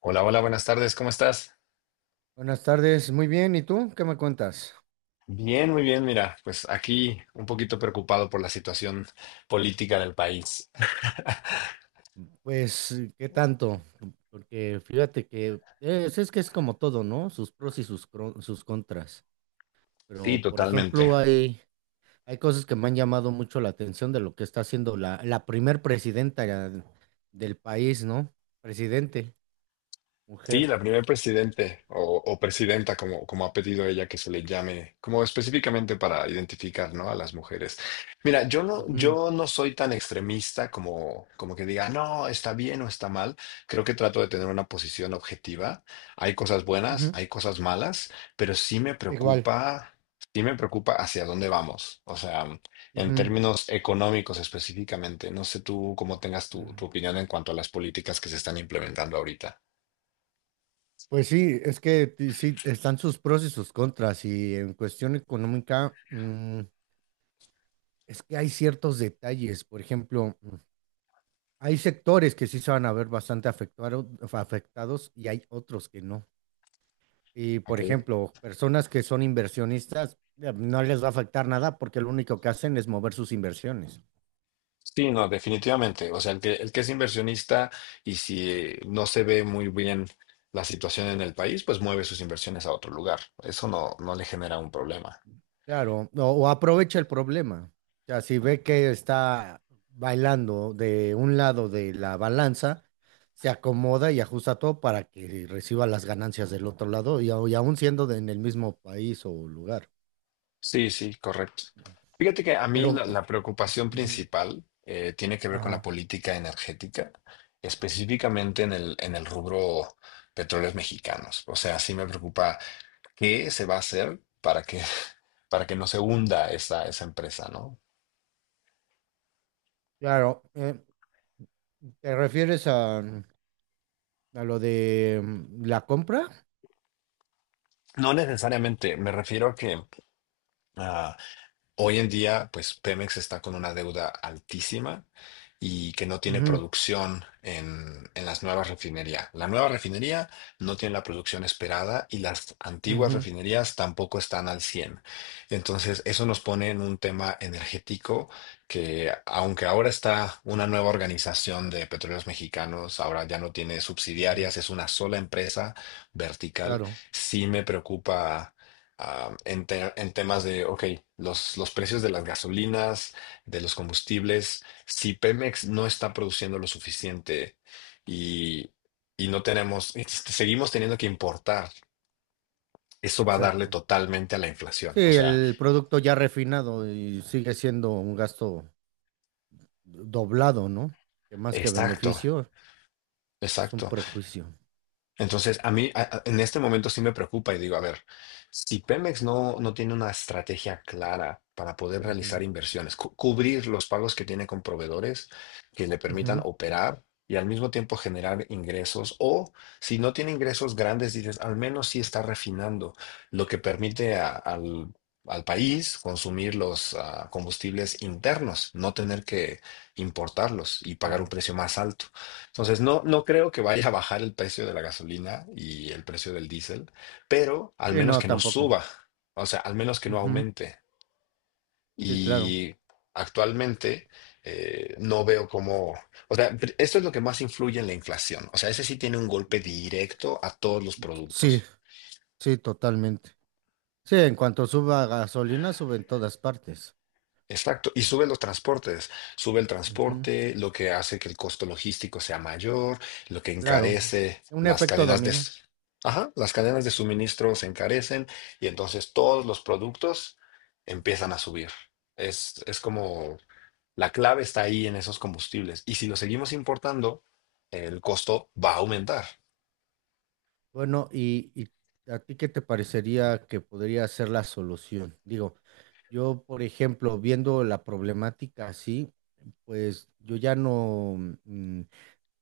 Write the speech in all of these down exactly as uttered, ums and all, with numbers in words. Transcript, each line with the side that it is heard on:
left: Hola, hola, buenas tardes, ¿cómo estás?
right: Buenas tardes, muy bien. ¿Y tú qué me cuentas?
left: Bien, muy bien, mira, pues aquí un poquito preocupado por la situación política del país.
right: Pues, eh, ¿qué tanto? Porque fíjate que es, es que es como todo, ¿no? Sus pros y sus, cro- sus contras.
left: Sí,
right: Pero, por
left: totalmente.
right: ejemplo, hay, hay cosas que me han llamado mucho la atención de lo que está haciendo la, la primer presidenta ya del país, ¿no? Presidente,
left: Sí,
right: mujer.
left: la primer presidente o, o presidenta, como, como ha pedido ella que se le llame, como específicamente para identificar, ¿no?, a las mujeres. Mira, yo no,
right: Ujú.
left: yo no soy tan extremista como, como que diga, no, está bien o está mal. Creo que trato de tener una posición objetiva. Hay cosas buenas,
right: Ujú.
left: hay cosas malas, pero sí me
right: Igual.
left: preocupa, sí me preocupa hacia dónde vamos. O sea, en
right: Ujú.
left: términos económicos específicamente. No sé tú cómo tengas tu, tu opinión en cuanto a las políticas que se están implementando ahorita.
right: Pues sí, es que ti- sí, están sus pros y sus contras. Y en cuestión económica, es que hay ciertos detalles, por ejemplo, mm, hay sectores que sí se van a ver bastante afectuaro- afectados y hay otros que no. Y, por
left: Ok.
right: ejemplo, personas que son inversionistas, eh, no les va a afectar nada porque lo único que hacen es mover sus inversiones.
left: Sí, no, definitivamente. O sea, el que, el que es inversionista y si eh, no se ve muy bien la situación en el país, pues mueve sus inversiones a otro lugar. Eso no, no le genera un problema.
right: Claro, o, o aprovecha el problema. O sea, si ve que está bailando de un lado de la balanza, se acomoda y ajusta todo para que reciba las ganancias del otro lado y, au- y aún siendo de- en el mismo país o lugar.
left: Sí, sí, correcto. Fíjate que a mí
right: Pero
left: la, la preocupación
right: Ujú.
left: principal eh, tiene que ver con la
right: Ajá,
left: política energética, específicamente en el, en el rubro petróleos mexicanos. O sea, sí me preocupa qué se va a hacer para que, para que no se hunda esa, esa empresa, ¿no?
right: claro. Eh, ¿te refieres a, a lo de mm, la compra?
left: No necesariamente, me refiero a que, ah, hoy en día, pues Pemex está con una deuda altísima y que no tiene
right: Ujú.
left: producción en, en las nuevas refinerías. La nueva refinería no tiene la producción esperada y las antiguas
right: Ujú.
left: refinerías tampoco están al cien. Entonces, eso nos pone en un tema energético que, aunque ahora está una nueva organización de petróleos mexicanos, ahora ya no tiene
right: Ujú.
left: subsidiarias, es una sola empresa vertical,
right: Claro,
left: sí me preocupa ah, en, te- en temas de, ok, los, los precios de las gasolinas, de los combustibles, si Pemex no está produciendo lo suficiente y, y no tenemos, este, seguimos teniendo que importar, eso va a darle
right: exacto.
left: totalmente a la inflación.
right: Sí,
left: O sea,
right: el producto ya refinado y sigue siendo un gasto doblado, ¿no? Que más que
left: exacto,
right: beneficio es un
left: exacto.
right: prejuicio.
left: Entonces, a mí a- a- en este momento sí me preocupa y digo, a ver, si Pemex no, no tiene una estrategia clara para poder
right: Ujú.
left: realizar inversiones, cu- cubrir los pagos que tiene con proveedores que le permitan
right: Ujú.
left: operar y al mismo tiempo generar ingresos, o si no tiene ingresos grandes, dices, al menos sí está refinando, lo que permite a- al, al país consumir los ah, combustibles internos, no tener que importarlos y pagar un
right: Claro.
left: precio más alto. Entonces, no, no creo que vaya a bajar el precio de la gasolina y el precio del diésel, pero al
right: Sí,
left: menos
right: no,
left: que no
right: tampoco.
left: suba, o sea, al menos que no
right: Ujú.
left: aumente.
right: Sí, claro.
left: Y actualmente eh, no veo cómo, o sea, pr- esto es lo que más influye en la inflación. O sea, ese sí tiene un golpe directo a todos los
right: Sí,
left: productos.
right: sí, totalmente. Sí, en cuanto suba gasolina, sube en todas partes.
left: Exacto, y sube los transportes, sube el transporte, lo que hace que el costo logístico sea mayor, lo que
right: Claro,
left: encarece
right: un
left: las
right: efecto
left: cadenas de,
right: dominó.
left: s- ajá, las cadenas de suministro se encarecen y entonces todos los productos empiezan a subir. Es, es como la clave está ahí en esos combustibles y si lo seguimos importando, el costo va a aumentar.
right: Bueno, y, ¿y a ti qué te parecería que podría ser la solución? Digo, yo, por ejemplo, viendo la problemática así, pues yo ya no, mm,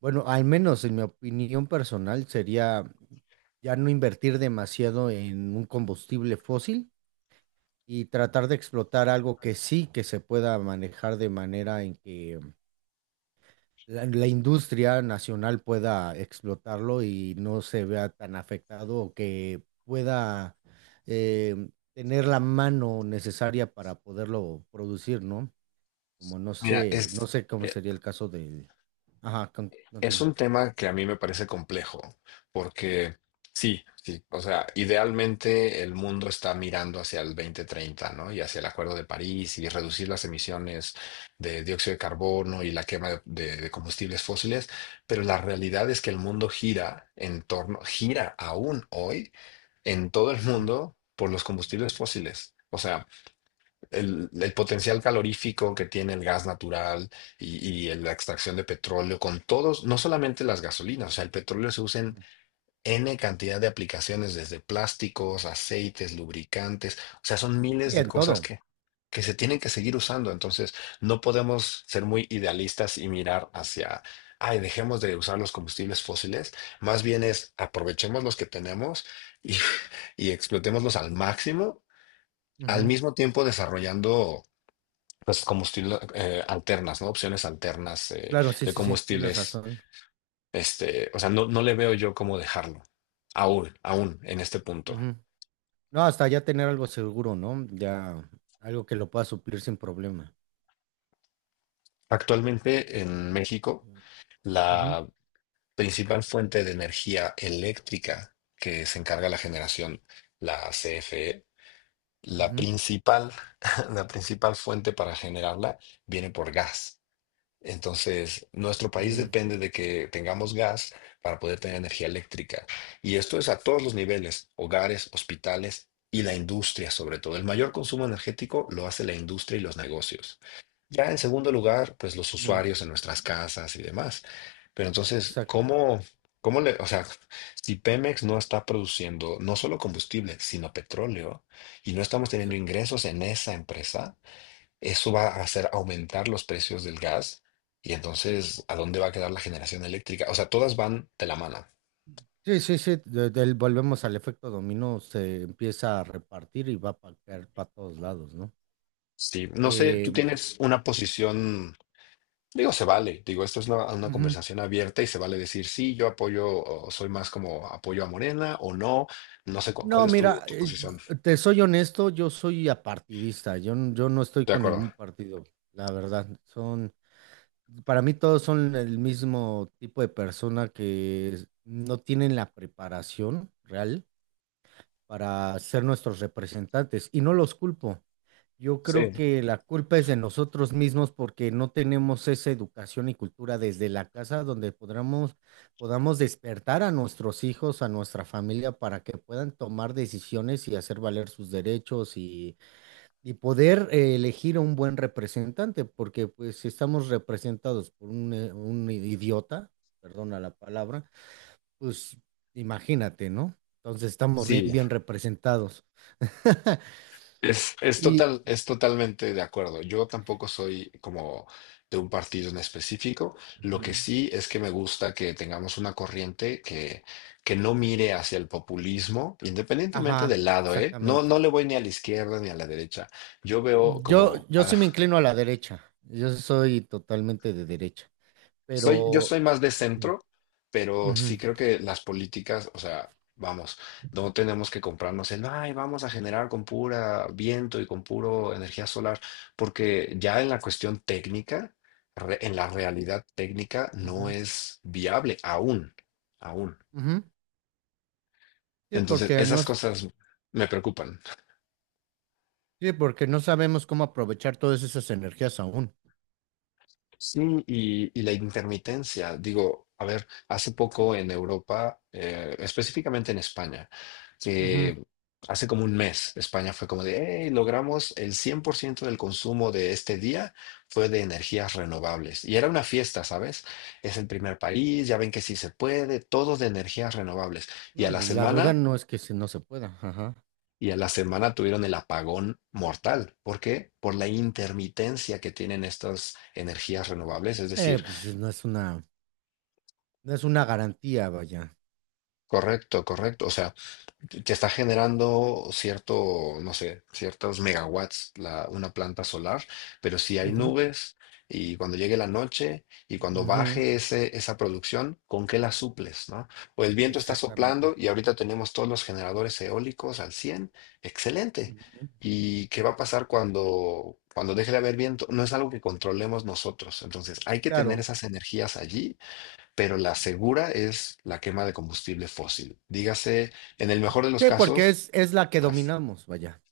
right: bueno, al menos en mi opinión personal sería ya no invertir demasiado en un combustible fósil y tratar de explotar algo que sí que se pueda manejar de manera en que la, la industria nacional pueda explotarlo y no se vea tan afectado o que pueda eh, tener la mano necesaria para poderlo producir, ¿no? Como no
left: Mira,
right: sé, no
left: es,
right: sé cómo
left: eh,
right: sería el caso del... Ajá, con-
left: es
right: continúa.
left: un tema que a mí me parece complejo, porque sí, sí, o sea, idealmente el mundo está mirando hacia el dos mil treinta, ¿no? Y hacia el Acuerdo de París y reducir las emisiones de dióxido de carbono y la quema de, de- de combustibles fósiles, pero la realidad es que el mundo gira en torno, gira aún hoy en todo el
right: Ujú.
left: mundo por los combustibles fósiles. O sea, el, el potencial calorífico que tiene el gas natural y, y la extracción de petróleo con todos, no solamente las gasolinas, o sea, el petróleo se usa en
right: Ujú.
left: N cantidad de aplicaciones, desde plásticos, aceites, lubricantes, o sea, son
right: Sí,
left: miles de
right: en
left: cosas
right: todo.
left: que, que se tienen que seguir usando, entonces no podemos ser muy idealistas y mirar hacia... Ay, dejemos de usar los combustibles fósiles, más bien es aprovechemos los que tenemos y, y explotémoslos al máximo, al
right: Ujú.
left: mismo tiempo desarrollando pues combustibles eh, alternas, ¿no? Opciones alternas eh,
right: Claro, sí,
left: de
right: sí, sí, tienes
left: combustibles.
right: razón.
left: Este, o sea, no, no le veo yo cómo dejarlo, aún, aún en este punto.
right: Ujú. No, hasta ya tener algo seguro, ¿no? Ya algo que lo pueda suplir sin problema.
left: Actualmente en México,
right: Ujú.
left: la principal fuente de energía eléctrica que se encarga la generación, la C F E, la
right: Ujú.
left: principal, la principal fuente para generarla viene por gas. Entonces, nuestro país
right: Ujú.
left: depende de que tengamos gas para poder tener energía eléctrica. Y esto es a todos los niveles, hogares, hospitales y la industria sobre todo. El mayor consumo energético lo hace la industria y los negocios. Ya en segundo lugar, pues los
right: Ujú.
left: usuarios en nuestras casas y demás. Pero entonces,
right: Exacto.
left: ¿cómo, cómo le, o sea, si Pemex no está produciendo no solo combustible, sino petróleo, y no estamos teniendo
right: Exacto.
left: ingresos en esa empresa? Eso va a hacer aumentar los precios del gas y entonces, ¿a dónde va a quedar la generación eléctrica? O sea, todas van de la mano.
right: Sí, sí, sí, de- del- volvemos al efecto dominó, se empieza a repartir y va a caer para todos lados, ¿no?
left: Sí, no sé,
right: Eh,
left: tú tienes una posición, digo, se vale, digo, esto es una, una
right: ujú.
left: conversación abierta y se vale decir, sí, yo apoyo, o soy más como apoyo a Morena o no, no sé cu- cuál
right: No,
left: es tu,
right: mira,
left: tu
right: eh,
left: posición.
right: te soy honesto, yo soy apartidista, yo, n- yo no estoy
left: De
right: con
left: acuerdo.
right: ningún partido, la verdad. Son, para mí todos son el mismo tipo de persona que no tienen la preparación real para ser nuestros representantes y no los culpo. Yo creo
left: Sí,
right: que la culpa es de nosotros mismos porque no tenemos esa educación y cultura desde la casa donde podamos, podamos despertar a nuestros hijos, a nuestra familia, para que puedan tomar decisiones y hacer valer sus derechos y, y poder eh, elegir a un buen representante, porque pues si estamos representados por un, eh, un idiota, perdona la palabra, pues imagínate, ¿no? Entonces estamos ri-
left: sí.
right: bien representados.
left: Es, es
right: Y,
left: total, es totalmente de acuerdo. Yo tampoco soy como de un partido en específico. Lo que
right: Ujú.
left: sí es que me gusta que tengamos una corriente que, que no mire hacia el populismo, independientemente
right: Ajá,
left: del lado, ¿eh? No,
right: exactamente.
left: no le voy ni a la izquierda ni a la derecha. Yo veo
right: Yo,
left: como,
right: yo
left: ah,
right: sí me inclino a la derecha. Yo soy totalmente de derecha.
left: soy, yo
right: Pero
left: soy más de
right: sí.
left: centro, pero
right: Ujú.
left: sí creo que las políticas, o sea, vamos, no tenemos que comprarnos el, ay, vamos a generar con pura viento y con puro energía solar, porque ya en la cuestión técnica, re- en la realidad técnica, no
right: Ujú.
left: es viable aún, aún.
right: Ujú. Sí,
left: Entonces,
right: porque no,
left: esas
right: s-
left: cosas me preocupan.
right: sí, porque no sabemos cómo aprovechar todas esas energías aún.
left: Sí, y, y la intermitencia. Digo, a ver, hace poco en Europa, eh, específicamente en España,
right: Ujú.
left: que hace como un mes, España fue como de, hey, logramos el cien por ciento del consumo de este día fue de energías renovables. Y era una fiesta, ¿sabes? Es el primer país, ya ven que sí se puede, todo de energías renovables. Y a
right: No,
left: la
right: pues la duda
left: semana...
right: no es que si no se pueda. Ajá.
left: Y a la semana tuvieron el apagón mortal. ¿Por qué? Por la intermitencia que tienen estas energías renovables. Es
right: Eh,
left: decir,
right: pues no es una, no es una garantía, vaya.
left: correcto, correcto. O sea, te está generando cierto, no sé, ciertos megawatts la, una planta solar, pero si hay
right: Ujú.
left: nubes y cuando llegue la noche y cuando
right: Ujú.
left: baje ese, esa producción, ¿con qué la suples, no? O el viento está
right: Exactamente.
left: soplando y ahorita tenemos todos los generadores eólicos al cien, excelente.
right: Ujú.
left: ¿Y qué va a pasar cuando, cuando deje de haber viento? No es algo que controlemos nosotros. Entonces, hay que tener
right: Claro.
left: esas energías allí, pero la segura es la quema de combustible fósil. Dígase, en el mejor de los
right: Sí, porque
left: casos,
right: es, es la que
left: gas.
right: dominamos, vaya.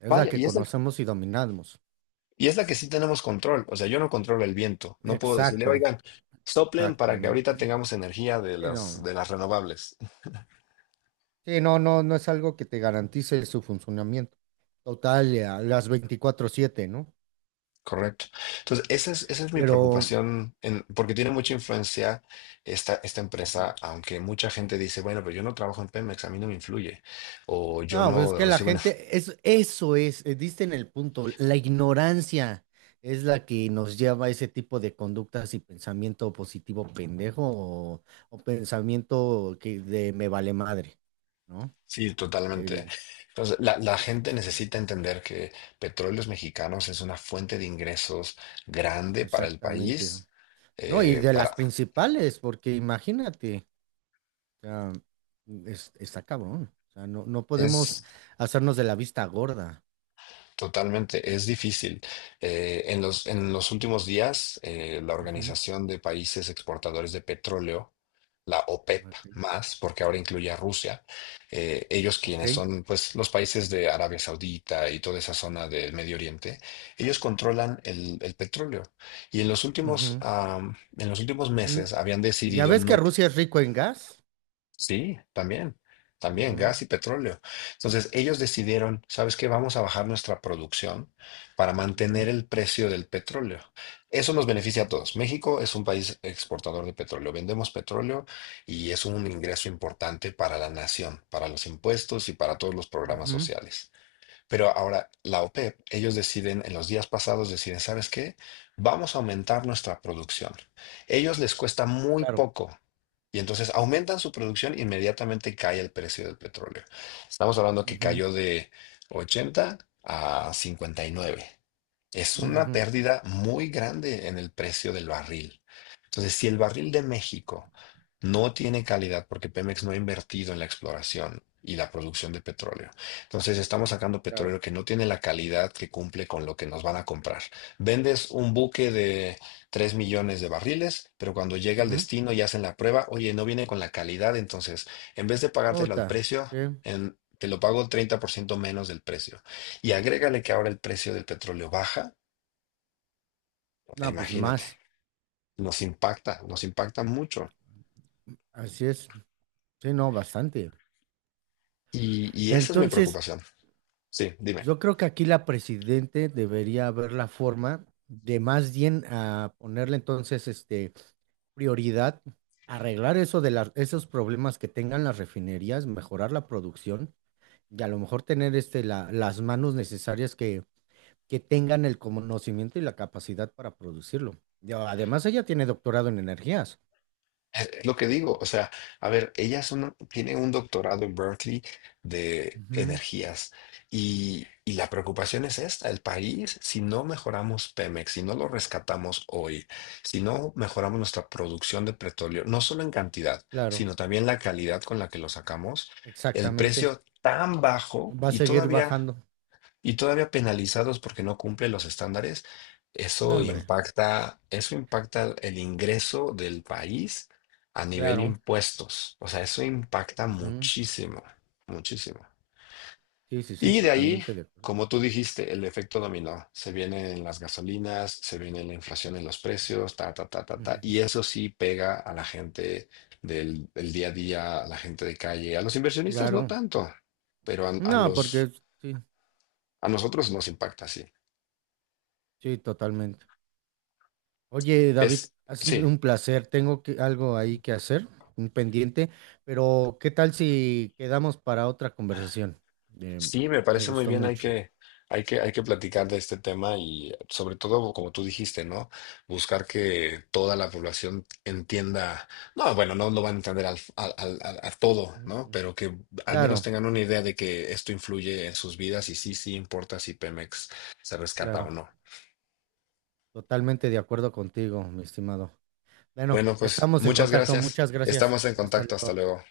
right: Es la
left: Vaya,
right: que
left: y es la,
right: conocemos y dominamos.
left: y es la que sí tenemos control. O sea, yo no controlo el viento. No puedo decirle,
right: Exacto.
left: oigan, soplen para que ahorita
right: Exactamente.
left: tengamos energía de
right: Sí,
left: las,
right: no,
left: de las renovables.
right: sí, no, no, no es algo que te garantice su funcionamiento total eh, a las veinticuatro siete, ¿no?
left: Correcto. Entonces, esa es, esa es mi
right: Pero,
left: preocupación, en- porque tiene mucha influencia esta, esta empresa,
right: Ujú.
left: aunque mucha gente dice, bueno, pero yo no trabajo en Pemex, a mí no me influye, o yo
right: No, pues es
left: no
right: que la
left: recibo.
right: gente, es, eso es, eh, diste en el punto, la ignorancia es la que nos lleva a ese tipo de conductas y pensamiento positivo pendejo o, o pensamiento que de me vale madre, ¿no?
left: Sí, totalmente.
right: El,
left: Entonces, la, la gente necesita entender que Petróleos Mexicanos es una fuente de ingresos grande para el
right: Exactamente.
left: país.
right: No, y
left: eh,
right: de
left: para,
right: las principales, porque imagínate. O sea, es, está cabrón. O sea, no, no podemos
left: es.
right: hacernos de la vista gorda.
left: Totalmente, es difícil. Eh, en los, en los últimos días, eh, la
right: Ujú.
left: Organización de Países Exportadores de Petróleo, la O P E P
right: Ok.
left: más, porque ahora incluye a Rusia, eh, ellos
right: Ok.
left: quienes son pues, los países de Arabia Saudita y toda esa zona del Medio Oriente, ellos controlan el, el petróleo. Y en los últimos,
right: Ujú.
left: am, en los últimos
right: N-
left: meses habían
right: ¿Ya
left: decidido
right: ves que
left: no.
right: Rusia es rico en gas?
left: Sí, también, también
right: Ujú.
left: gas y petróleo. Entonces ellos decidieron, ¿sabes qué? Vamos a bajar nuestra producción para
right: Ujú.
left: mantener el precio del petróleo. Eso nos beneficia a todos. México es un país exportador de petróleo. Vendemos petróleo y es un ingreso importante para la nación, para los impuestos y para todos los programas
right: Ujú.
left: sociales. Pero ahora, la O P E P, ellos deciden, en los días pasados deciden, ¿sabes qué? Vamos a aumentar nuestra producción. Ellos les cuesta muy
right: Claro.
left: poco. Y entonces aumentan su producción, inmediatamente cae el precio del petróleo. Estamos hablando que
right: Ujú.
left: cayó de ochenta a cincuenta y nueve. Es una
right: Ujú.
left: pérdida muy grande en el precio del barril. Entonces, si el barril de México no tiene calidad porque Pemex no ha invertido en la exploración y la producción de petróleo, entonces estamos sacando
right: Claro.
left: petróleo que no tiene la calidad que cumple con lo que nos van a comprar. Vendes un buque de tres millones de barriles, pero cuando llega al
right: Ujú.
left: destino y hacen la prueba, oye, no viene con la calidad, entonces en vez de pagártelo al
right: Ota,
left: precio,
right: sí.
left: en- te lo pago treinta por ciento menos del precio. Y agrégale que ahora el precio del petróleo baja. E
right: No, pues
left: imagínate,
right: más.
left: nos impacta, nos impacta mucho.
right: Así es. Sí, no, bastante.
left: Y, y esa es mi
right: Entonces,
left: preocupación. Sí, dime.
right: yo creo que aquí la presidente debería ver la forma de más bien a ponerle entonces este prioridad, arreglar eso de las, esos problemas que tengan las refinerías, mejorar la producción y a lo mejor tener este la, las manos necesarias que, que tengan el conocimiento y la capacidad para producirlo. Yo, además, ella tiene doctorado en energías.
left: Es es lo que digo, o sea, a ver, ella es una- tiene un doctorado en Berkeley de
right: Ujú.
left: energías y, y la preocupación es esta, el país, si no mejoramos Pemex, si no lo rescatamos hoy, si no mejoramos nuestra producción de petróleo, no solo en cantidad,
right: Claro,
left: sino también la calidad con la que lo sacamos, el
right: exactamente.
left: precio tan bajo
right: Va a
left: y
right: seguir
left: todavía
right: bajando.
left: y todavía penalizados porque no cumple los estándares,
right: No,
left: eso
right: hombre,
left: impacta, eso impacta el ingreso del país a nivel
right: claro.
left: impuestos. O sea, eso impacta
right: Ujú.
left: muchísimo, muchísimo.
right: Sí, sí, sí,
left: Y de ahí,
right: totalmente de acuerdo.
left: como tú dijiste, el efecto dominó. Se vienen las gasolinas, se viene la inflación en los precios, ta, ta, ta, ta, ta. Y
right: Ujú.
left: eso sí pega a la gente del, del día a día, a la gente de calle, a los inversionistas no
right: Claro.
left: tanto, pero a, a
right: No, porque
left: los,
right: es- sí,
left: a nosotros nos impacta, sí.
right: sí, totalmente. Oye, David,
left: Es,
right: ha sido
left: sí,
right: un placer. Tengo que, algo ahí que hacer, un pendiente, pero ¿qué tal si quedamos para otra conversación? Eh,
left: sí, me
right: me
left: parece muy
right: gustó
left: bien. Hay
right: mucho.
left: que, hay que, hay que platicar de este tema y sobre todo, como tú dijiste, ¿no? Buscar que toda la población entienda. No, bueno, no, lo van a entender al, al- al- al- a todo, ¿no?
right: Ujú.
left: Pero que al menos
right: Claro,
left: tengan una idea de que esto influye en sus vidas y sí, sí importa si Pemex se rescata o
right: claro.
left: no.
right: Totalmente de acuerdo contigo, mi estimado. Bueno,
left: Bueno, pues
right: estamos en
left: muchas
right: contacto.
left: gracias.
right: Muchas gracias.
left: Estamos en
right: Hasta
left: contacto. Hasta
right: luego.
left: luego.